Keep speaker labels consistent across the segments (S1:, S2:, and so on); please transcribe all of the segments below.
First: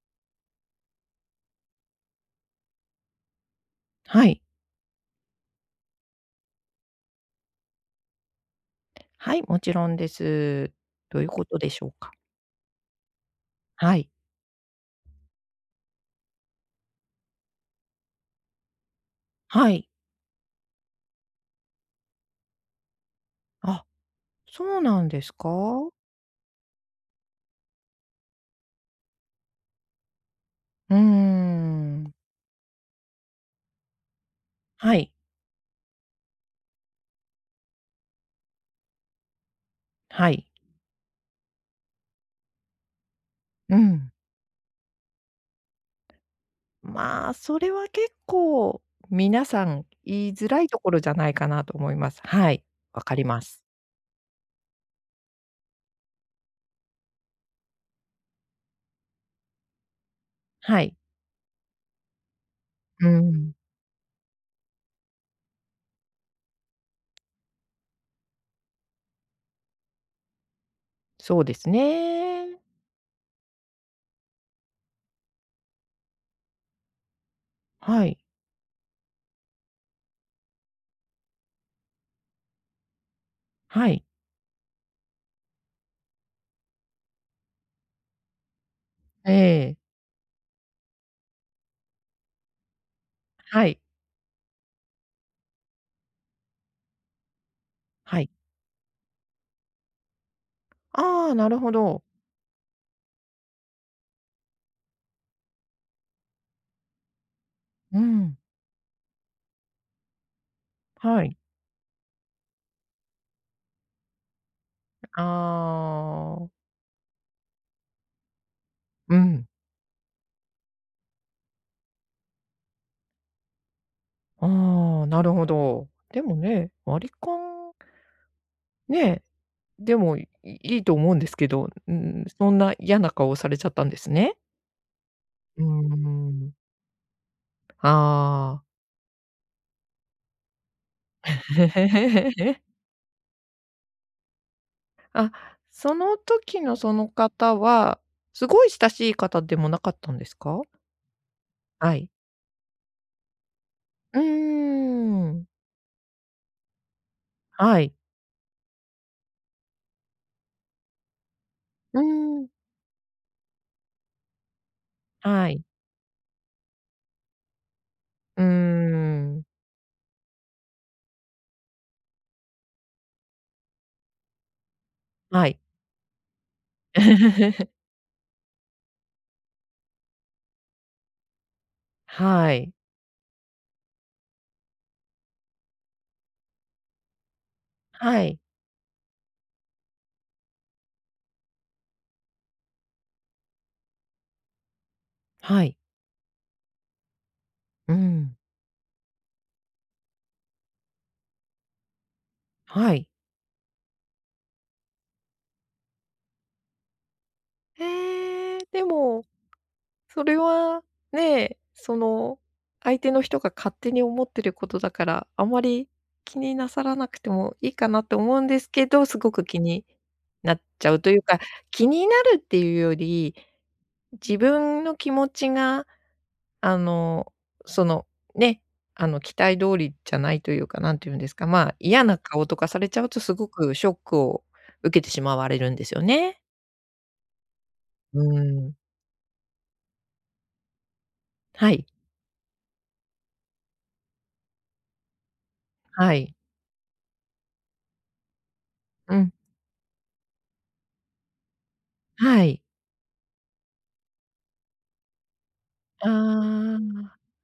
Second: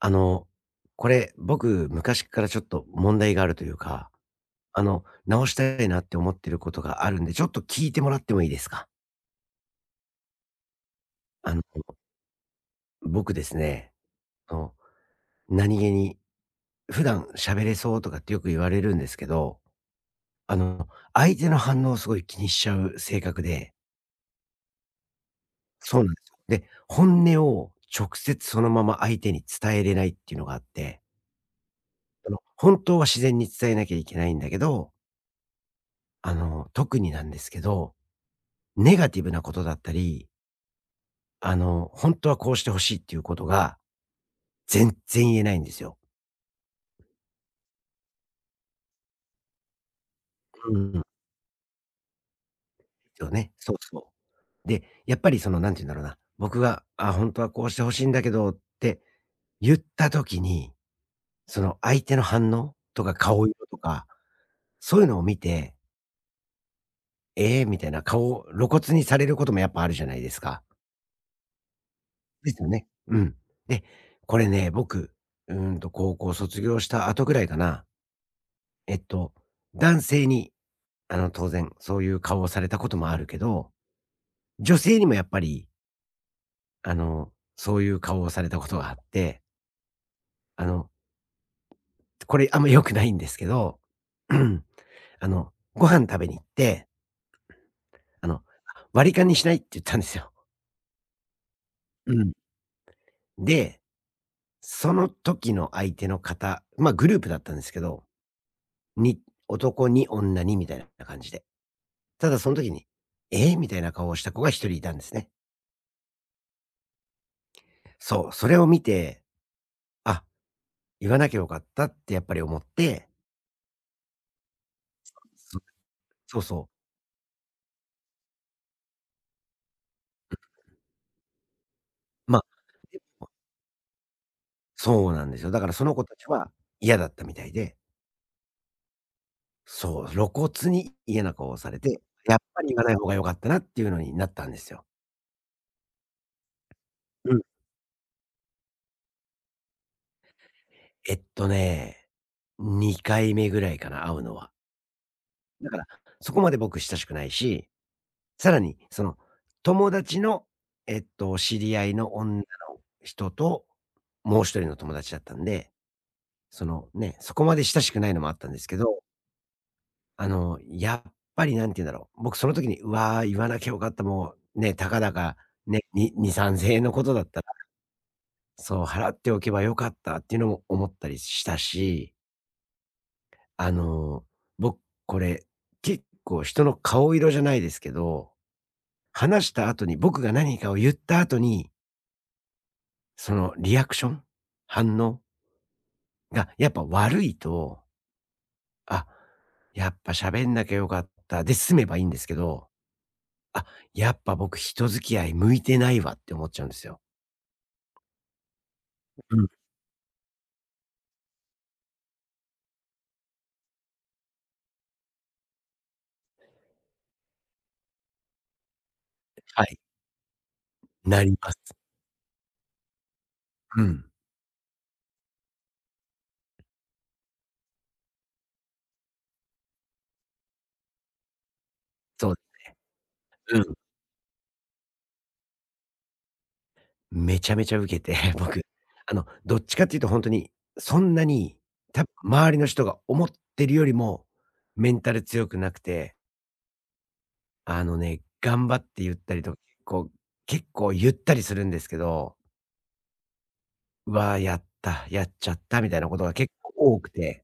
S1: あの、これ僕昔からちょっと問題があるというか、
S2: はい。
S1: あの、直したいなって思ってることがあるんで、ちょっと聞いてもらってもいいですか？
S2: はい、もちろんです。どういうこ
S1: あ
S2: と
S1: の。
S2: でしょうか？
S1: 僕ですね、
S2: はい。
S1: あの、何気に、普段、喋れそうとかってよく言われるんですけど、
S2: はい。
S1: あの、相手の反応をすごい気にしちゃう性格で
S2: あ、そうなんですか。
S1: そうなんで、本音を直接そのまま相手に伝えれないっていうのがあっ
S2: うー
S1: て
S2: ん。
S1: あの、本当は自然に伝えなきゃいけないんだけど
S2: はい。
S1: あの、特になんですけど、ネガティブなことだったり
S2: はい。
S1: あの、本当はこうして欲しいっていうこと
S2: う
S1: が
S2: ん。
S1: 全然言えないんですよ。
S2: まあ、それは結構皆さん言いづらい
S1: うん
S2: とこ
S1: う
S2: ろ
S1: ん。
S2: じゃないかなと思います。はい。分かり
S1: そう
S2: ま
S1: ね。
S2: す。
S1: そうそう。で、やっぱり、その、なんて言うんだろうな、僕が、あ、本当はこうして欲しいんだけどって言った時に、
S2: はい。
S1: その相手の反応と
S2: うー
S1: か顔
S2: ん。
S1: 色とか、そういうのを見てええ、みたいな顔を露骨にされることもやっぱあるじゃないですか。
S2: そうです
S1: で
S2: ね。
S1: すよね、うん。で、これね僕、うーんと高校卒業した後ぐらいかな。
S2: はい。
S1: えっと男性に、あの当然そういう顔をされたこともあるけど。
S2: はい。
S1: 女性にもやっぱりあの、そういう顔をされた事があっ
S2: え
S1: て。
S2: え。
S1: あの。これあんま良くないんですけ
S2: は
S1: ど。
S2: い。
S1: あの、ご飯食べに行って
S2: は
S1: あ
S2: い。
S1: の、あ、割り勘にしないって言ったんですよ。
S2: ああ、なるほど。
S1: うん。で、その時の相手の方、まあ、グループだったんですけ
S2: う
S1: ど。
S2: ん。
S1: に男2女2みたいなな感
S2: は
S1: じ
S2: い。
S1: で。ただそん時に、ええ、みたいな顔をした子が1人いたんです
S2: あ
S1: ね。
S2: あ。
S1: そう、それを見
S2: う
S1: て、
S2: ん。
S1: あ、言わなきゃよかったって、やっぱり思って。
S2: ああ、
S1: そ
S2: な
S1: う。
S2: るほ
S1: そうね。
S2: ど。でも
S1: そうそう。
S2: ね、割り勘ねえ。でも、い
S1: う。
S2: いいと思うんですけど、うん、ん、ん、
S1: まあ。
S2: そんな
S1: け
S2: 嫌
S1: ど、
S2: な
S1: まあ。
S2: 顔をされちゃったんですね。
S1: そうなんですよ。だ
S2: うー
S1: から、その子達は
S2: ん。
S1: 嫌だったみたいで。
S2: ああ。
S1: そう、露骨に嫌な顔をされて、やっ ぱり言わない方が良かったなっていうのになったんですよ。
S2: あ、その時のその
S1: うん。
S2: 方は、すごい親しい方でもなかったんですか？
S1: えっと
S2: は
S1: ね、
S2: い。
S1: 2回目ぐらいかな、会
S2: うー
S1: うのは。
S2: ん。
S1: だから、そこまで僕親しくないし。
S2: はい。
S1: 更にその友達の、えっと、知り合い
S2: うー
S1: の女の
S2: ん。
S1: 人と、もう1人の友達だったん
S2: はい。
S1: で。その、ね、そこまで親しくないのもあっ
S2: うー
S1: たんですけど。
S2: ん。
S1: あの、やっぱり何て言うんだろう。僕その時に、わ、言わなきゃよかった。もうね、たかだか
S2: はい。
S1: ね、に2、3000円のことだった [unintelligible] そう、払っておけばよかったっていうのも思ったりしたし。
S2: はい。
S1: あの、僕これ結構人の顔色じゃないですけ
S2: は
S1: ど、
S2: い。
S1: 話した後に僕が何かを言った後にそのリアクション、反応
S2: はい。
S1: あ、やっぱ悪いと
S2: うん。
S1: あ、やっぱ喋んなきゃ良かったで済めばいいんですけど。
S2: はい。
S1: あ、やっぱ僕、人付き合い向いてないわって思っちゃうんすよ。
S2: ええ、でも。
S1: ううん。
S2: それは、ねえ、その相手の人が勝手に思ってることだから、あまり、気になさらなくてもいいかなと思うんですけど、すごく気
S1: はい。
S2: になっちゃうとい
S1: な
S2: う
S1: り
S2: か、
S1: ます。
S2: 気になるっていうより、
S1: うん。
S2: 自分の気持ちが、あの、その、ね、あの期待通りじゃないというか、何て言うんですか、まあ、嫌な
S1: そうね。
S2: 顔とかされちゃうと、すご
S1: う
S2: く
S1: ん。
S2: ショックを受けてしまわれるんですよね。
S1: めちゃめちゃうけて
S2: う
S1: 僕、
S2: ん。
S1: あの、どっちかって言うとほんとに、そんなに、
S2: はい。
S1: た周りの人が思ってるよりもメンタル強くなく
S2: は
S1: て。
S2: い。
S1: あのね、頑張って言っ
S2: うん。
S1: たりと、こう、結構結構言ったりするんですけど。
S2: はい。
S1: わあ、やったやっちゃったみたいなことが結構
S2: あ
S1: 多
S2: あ。
S1: くて。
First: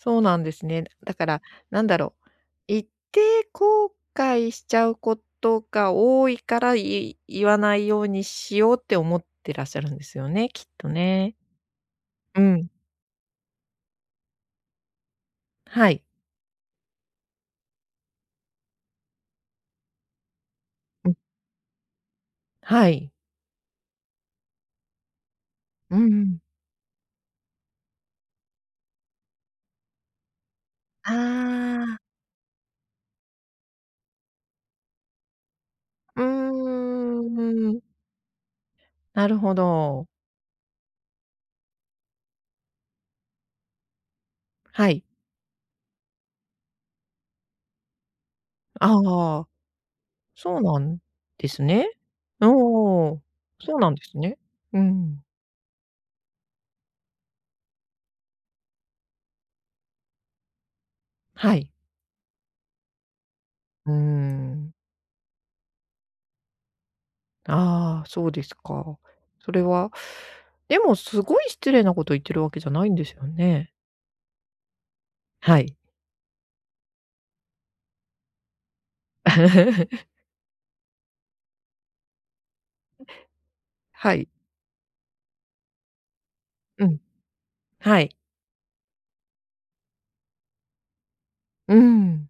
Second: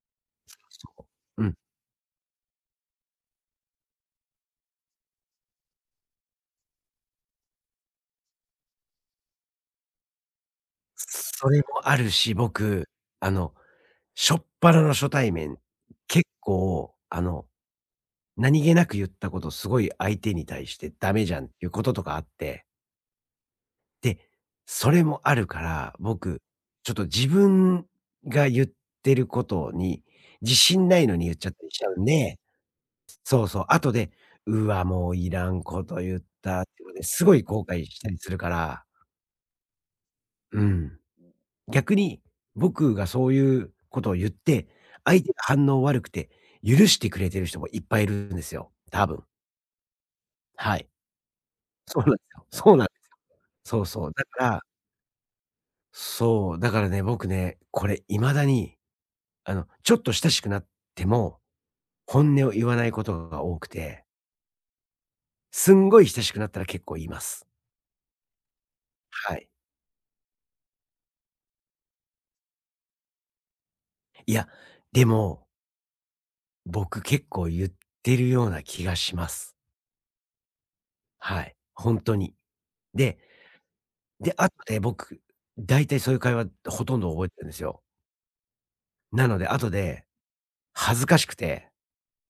S2: そうなんですね。
S1: そお。
S2: だから、
S1: うん。
S2: なんだろう、言って後悔しちゃうことが多いから、い言わないようにしようって思ってらっしゃるんですよね、きっとね。
S1: それもあるし、
S2: うん。
S1: 僕、あの、しょっぱなの初対面
S2: はい。
S1: 結構、あの、何気なく言ったこと、すごい相手に対して
S2: う
S1: ダ
S2: ん。
S1: メじゃんってこととかあって。
S2: はい。
S1: で、それもあるから、
S2: うんうん。
S1: 僕ちょっと自分が言ってることに自信ない
S2: あ
S1: のに言っちゃったりしちゃう
S2: あ。
S1: んで、そうそう。後で、うわもういらんこと言っ
S2: うー
S1: たっていうのですごい後
S2: ん。
S1: 悔したりするから。
S2: なるほど。
S1: うん。逆に僕がそういうことを言って、
S2: はい。
S1: 相手が反応悪くて許してくれてる人もいっぱいいるんですよ、多分。
S2: ああ。そう
S1: は
S2: な
S1: い。
S2: んですね。
S1: そうなんすよ、そうなんすよ。
S2: おお、そう
S1: そう
S2: なんで
S1: そう、
S2: す
S1: だか
S2: ね、
S1: ら
S2: うん。
S1: そう、だからね、僕ね、これ今だにあの、ちょっと親しくなっても、
S2: はい。
S1: 本音を言わないことが多く
S2: うー
S1: て。
S2: ん。
S1: すんごい親しくなったら結構言います。
S2: ああ、そうですか。
S1: はい。
S2: それは、でもすごい失礼なこと言ってるわけじゃないんですよね。
S1: いや、でも
S2: はい。
S1: 僕結構言ってるような気がします。はい。ほんとに。で
S2: はい。
S1: で、あって、僕、大体そういう会話
S2: う
S1: ほとん
S2: ん。
S1: ど覚えてるんですよ。
S2: はい。
S1: なので、後で恥ずかしくて。
S2: うん。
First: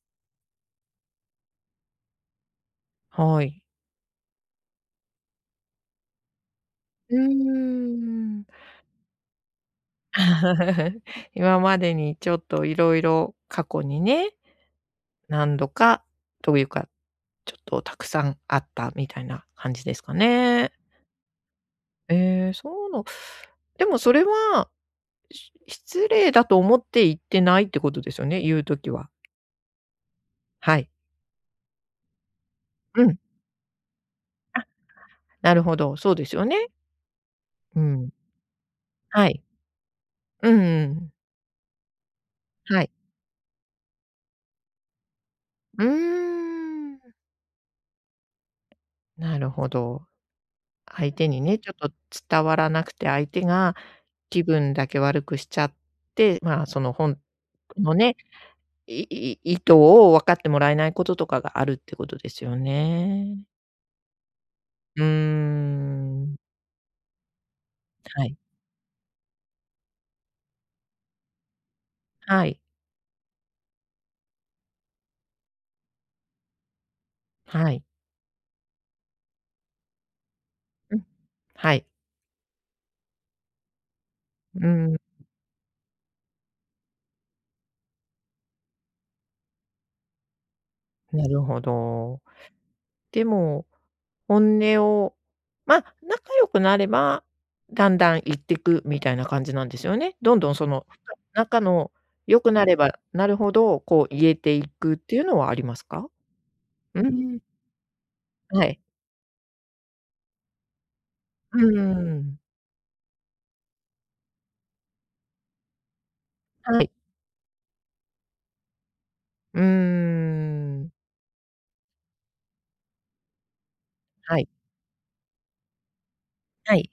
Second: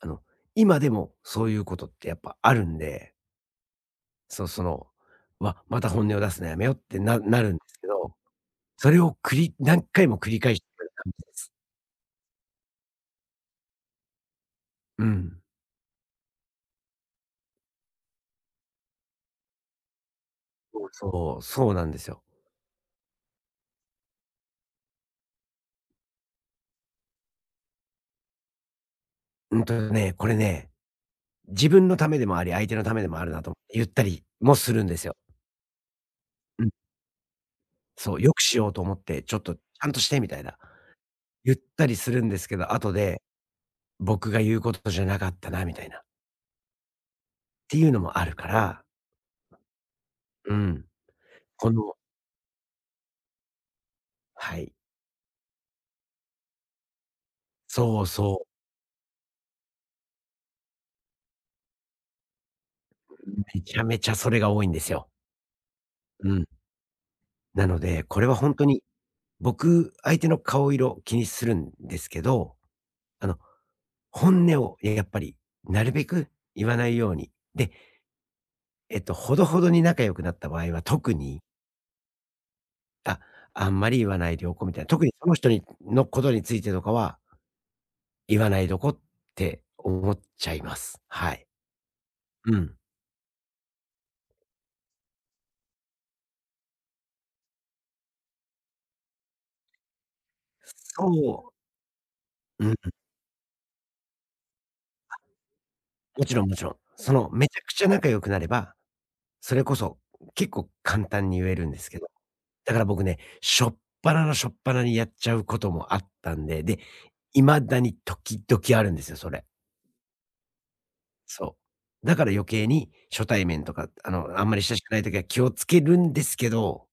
S1: あの、今でもそういうことってやっぱあるんで。
S2: はい。
S1: そう、その、わ、また本音を出すのやめようって、
S2: うー
S1: ななるんですけど、
S2: ん。
S1: それをくり何回も繰り返してる 感じです。
S2: 今までにちょっと色々過去にね、
S1: うん。
S2: 何度か、というか、ちょっと沢山あったみたいな感じですかね。
S1: そうそう、そうなんですよ。
S2: ええ、そうの、でもそれは、し失礼だと思って言ってないってことですよね、言う時は。
S1: うんとね、これね。
S2: はい。
S1: 自分のためでもあり、相手のため
S2: う
S1: でも
S2: ん。
S1: あるなと言ったりも
S2: あ、
S1: するんですよ。
S2: なるほど、そうですよ
S1: うん。
S2: ね。うん。
S1: そう、良くしようと思って、
S2: は
S1: ちょっ
S2: い。
S1: とちゃんとしてみたい
S2: う
S1: な。
S2: んうん。
S1: 言ったりするんですけど、
S2: はい。
S1: 後で、僕が言うことじゃなかったなみた
S2: う
S1: いな。
S2: ーん。
S1: ていうのもあるから。
S2: なるほど。
S1: うん。
S2: 相手にね、ち
S1: こ
S2: ょっと
S1: の
S2: 伝わらなくて、相手が気
S1: はい。
S2: 分だけ悪くしちゃって、まあ、そのほんとの
S1: そう
S2: ね、
S1: そう。
S2: いい意図を分かってもらえないこととかがあるってことですよ
S1: ん、
S2: ね。
S1: めちゃめちゃそれが多いんです
S2: うー
S1: よ。う
S2: ん。
S1: ん。なので、こ
S2: は
S1: れは
S2: い。
S1: ほんとに僕、相手の顔色を気にするんですけ
S2: は
S1: ど、
S2: い。
S1: あの、本音を、え、やっぱりなるべく言わないように。で
S2: はい。
S1: えっと、ほどほどに仲良くなった場合は、
S2: うん、
S1: 特に。
S2: はい。
S1: あ、あんまり言わないでおこ
S2: う
S1: うみたいな。
S2: ん。
S1: 特にその人にのことについてとかは言わないどこって思っちゃいます。
S2: な
S1: は
S2: る
S1: い。
S2: ほど。
S1: うん。
S2: でも、本音を、ま、仲良くなればだんだん言ってくみたいな感じなんですよね？どんどん、その、
S1: そう。
S2: 仲の良くな
S1: うん。
S2: ればなるほど、こう言えていくっていうのはありますか？
S1: あ。もちろんもちろん。
S2: う
S1: その
S2: ん。
S1: めちゃくちゃ仲良くなれ
S2: は
S1: ば、
S2: い。
S1: それこそ結構簡単に言え
S2: う
S1: るんですけど。
S2: ん。
S1: だから僕ね。しょっぱなのしょっぱにやっちゃうこともあったんで。で、
S2: はい。
S1: 未だに時々あるんですよ。それ。
S2: うーん。
S1: そう。だから余計に初対面とか、あの、
S2: は
S1: あ
S2: い。
S1: んまり親しくない時は気をつけるんですけ
S2: は
S1: ど
S2: い。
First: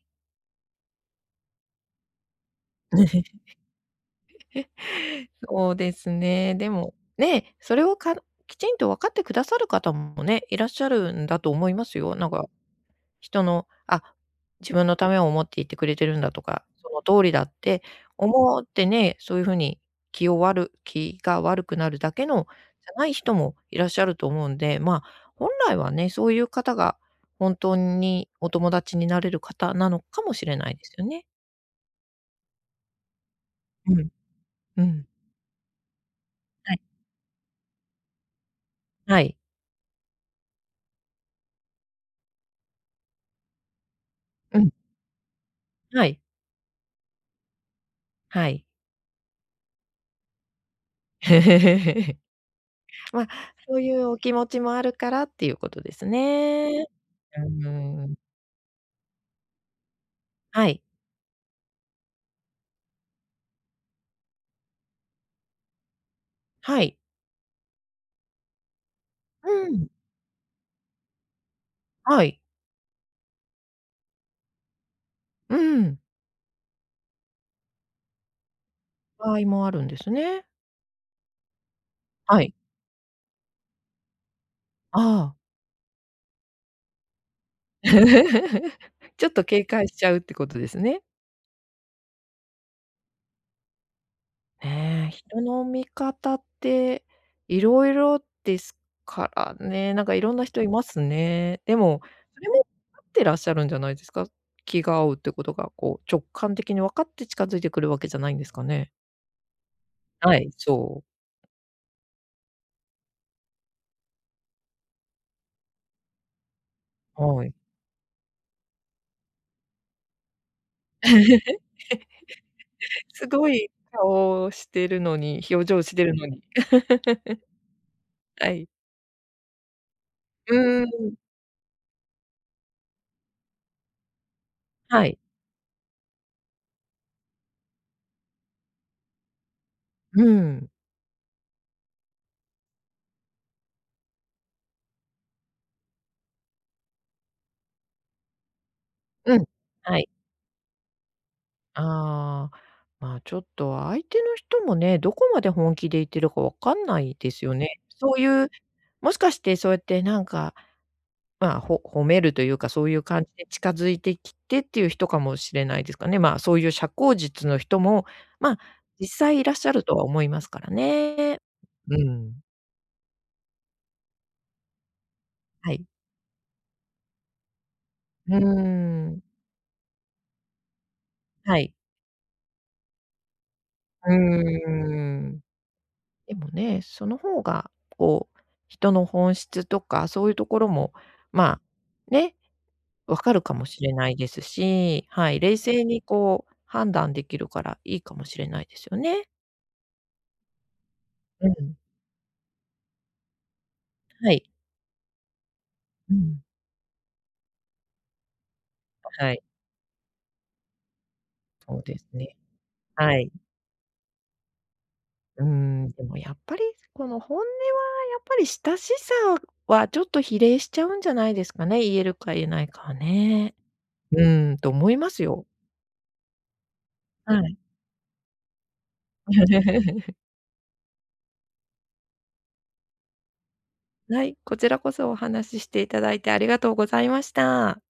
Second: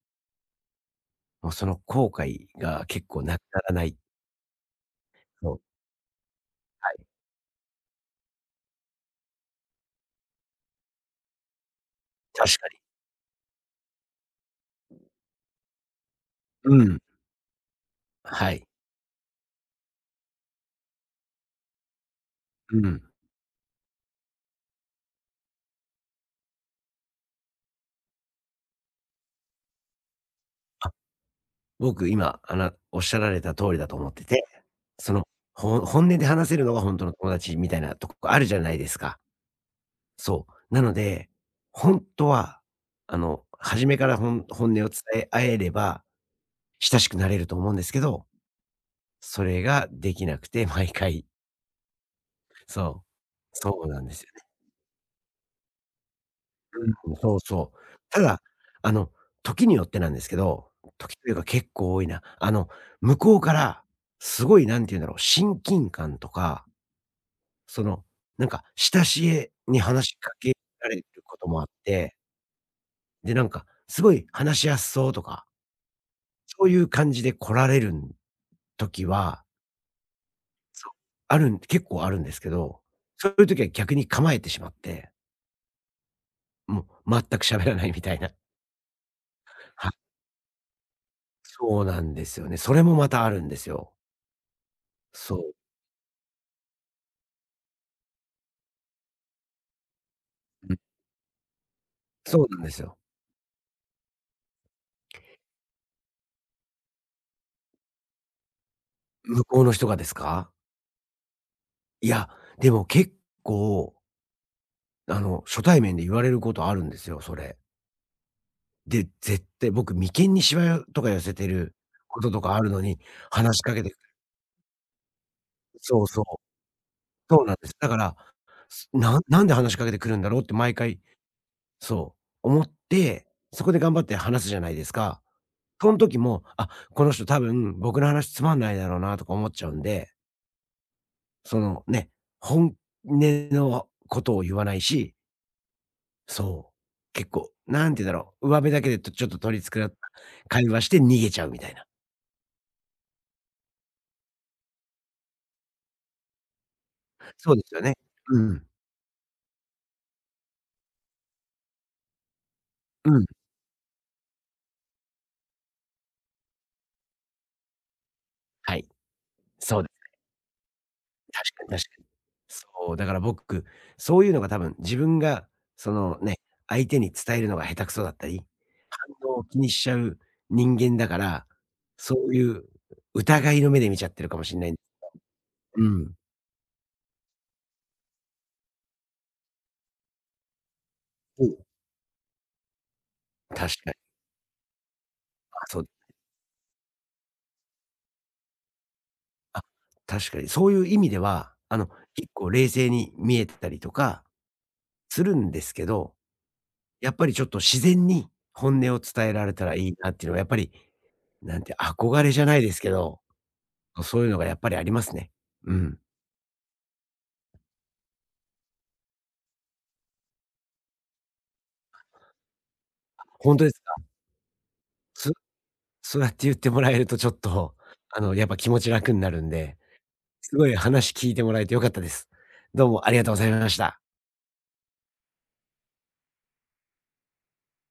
S1: もうその後悔が結構なくならない。そう。
S2: そうですね、で
S1: は
S2: も、
S1: い。
S2: ねえ、それをかきちんと分かってくださる方もね、いらっしゃるんだと思いますよ。なんか、
S1: 確かに。
S2: 人のあ、自分のためを思っていてくれてるんだとか、
S1: う
S2: そ
S1: ん。
S2: の通りだって
S1: は
S2: 思
S1: い。
S2: ってね、そういう風に気をわる気が悪くなるだけの
S1: う
S2: じゃな
S1: ん。
S2: い人もいらっしゃると思うんで、ま、本来はね、そういう方が本当にお友達になれる方なのかもしれないで
S1: あ、
S2: すよね。
S1: 僕今、あなおっしゃられた通りだと
S2: う
S1: 思
S2: ん、
S1: ってて、
S2: うん。
S1: そのほ本音で話せる
S2: は
S1: の
S2: い。
S1: がほんとの友達みたいなとこあるじゃないですか。
S2: はい。
S1: そう。なので、ほんとは、あの、初めからほん
S2: うん。
S1: 本音を伝え合えれば、
S2: はい。
S1: 親しくなれると思うんですけど、
S2: はい。
S1: それができなくて毎回 そう。
S2: ま、そ
S1: そ
S2: う
S1: う
S2: い
S1: なん
S2: う
S1: で
S2: お
S1: すよ
S2: 気
S1: ね。
S2: 持ちもあるからっていうことですね。
S1: うん、そう
S2: う
S1: そう。
S2: ん。
S1: ただ、あの時によってなんですけ
S2: は
S1: ど
S2: い。
S1: 時というか結構多いな、あの向こうからすごい、何て言うんだろう、親近感とか
S2: はい。
S1: その、なんか、親しげ
S2: う
S1: に
S2: ん。
S1: 話しかけられることもあって。
S2: はい。
S1: で、なんか、すごい話しやすそうとか
S2: うん。
S1: そういう感じで来られるん時
S2: 場合
S1: は
S2: もあるんですね。
S1: そう、あるん結構あるんです
S2: は
S1: け
S2: い。
S1: ど、そういう時は逆に構えてしまっ
S2: あ
S1: て
S2: あ。
S1: もう、全く喋らないみたいな。
S2: ちょっと警戒
S1: はい。
S2: しちゃうってことですね。
S1: そうなんですよね。それもまたあるんですよ。
S2: ねえ、
S1: そ
S2: 人
S1: う。
S2: の見方っていろいろですからね、なんかいろんな人い
S1: うん。
S2: ますね。でも、そ
S1: そう
S2: れ
S1: なん
S2: も
S1: ですよ。
S2: あってらっしゃるんじゃないですか。気が合うってことが、こう直感的にわかって近づいてくるわけじゃないんですかね？
S1: 向こうの人がです
S2: はい、
S1: か？
S2: そう。
S1: いや、でも結構あの初対面で言われることあるんですよ、そ
S2: はい。
S1: れ。で、絶対、僕、眉間にしわとか寄せてることとかあるのに、
S2: すご
S1: 話し
S2: い
S1: かけて
S2: 顔してるのに、表情し
S1: そ
S2: て
S1: う
S2: る
S1: そう。
S2: のに。
S1: そうなんです。だから、
S2: はい。
S1: そ、なんなんで話しかけて来るんだろうって、
S2: う
S1: 毎
S2: ー
S1: 回
S2: ん。
S1: そう、思って、そこで頑張って話すじゃないです
S2: はい。
S1: か。その時も、あ、この人多分僕の話つまんないだろうなとか思っちゃうんで。
S2: うん。
S1: その、ね、本音のことを言わないしそう、結構、なんて言うんだろう、うわべだけで、とちょっ
S2: う
S1: と
S2: ん。
S1: 取り繕った
S2: はい。
S1: 会話して逃げちゃうみたいな。
S2: ああ、まあ、ちょっと相手の人もね、どこまで本気で言ってるか分かんないです
S1: そ
S2: よ
S1: うです
S2: ね。
S1: よね。
S2: そう
S1: う
S2: い
S1: ん
S2: う、
S1: うん。
S2: もしかしてそうやってなんか、まあ、ほ褒めるというか、そういう
S1: う
S2: 感
S1: ん。
S2: じで近づいてきてっていう人かもしれないですかね、まあ、そういう社交術の人も、まあ、
S1: はい、
S2: 実際いらっしゃ
S1: そ
S2: る
S1: う
S2: とは思いますからね。
S1: 確かに確か
S2: う
S1: に。
S2: ん。
S1: そう、だから僕、そういうのが多分自分が
S2: はい。
S1: そのね、相手に伝えるのが下手くそだった
S2: うー
S1: り、
S2: ん。
S1: 反応を気にしちゃう人間だから、
S2: はい。
S1: そういう疑いの目で見ち
S2: う
S1: ゃ
S2: ー
S1: ってるかもしんないそ、
S2: ん。
S1: うん。
S2: でもねその方が、こう、人の本質とか、そういうところも、
S1: うん。
S2: まあ、ね、分かるか
S1: 確
S2: もし
S1: か
S2: れ
S1: に。
S2: ないですし、はい、冷
S1: あ、そ
S2: 静
S1: う。
S2: にこう判断できるからいいかもしれないですよね。
S1: あ、確かに、そういう意味で
S2: う
S1: は、あ
S2: ん。
S1: の、結構冷静に見えてたりとか
S2: はい。
S1: するんですけ
S2: う
S1: ど、
S2: ん。
S1: やっぱりちょっと自然に本音を伝
S2: は
S1: え
S2: い。
S1: られたらいいなっていうのはやっぱり、なんてい
S2: そ
S1: う
S2: うです
S1: 憧れ
S2: ね。
S1: じゃないですけ
S2: は
S1: ど、
S2: い。
S1: ま、そういうのがやっぱりありますね。
S2: うー
S1: う
S2: ん、
S1: ん。
S2: でもやっぱり、この、本音はやっぱり親しさはちょっと比例しちゃうんじゃないですかね、言える
S1: あ、
S2: か言えないかはね。
S1: ほんとですか。
S2: うん、と思います
S1: す
S2: よ。
S1: そうやって言ってもらえると、ちょっ
S2: はい。
S1: と、あの、やっぱ気持ち楽になるんで、すごい、話聞いてもらえて良かったです。どうもありがとうございまました。
S2: はい、こちらこそお話ししていただいてありがとうございました。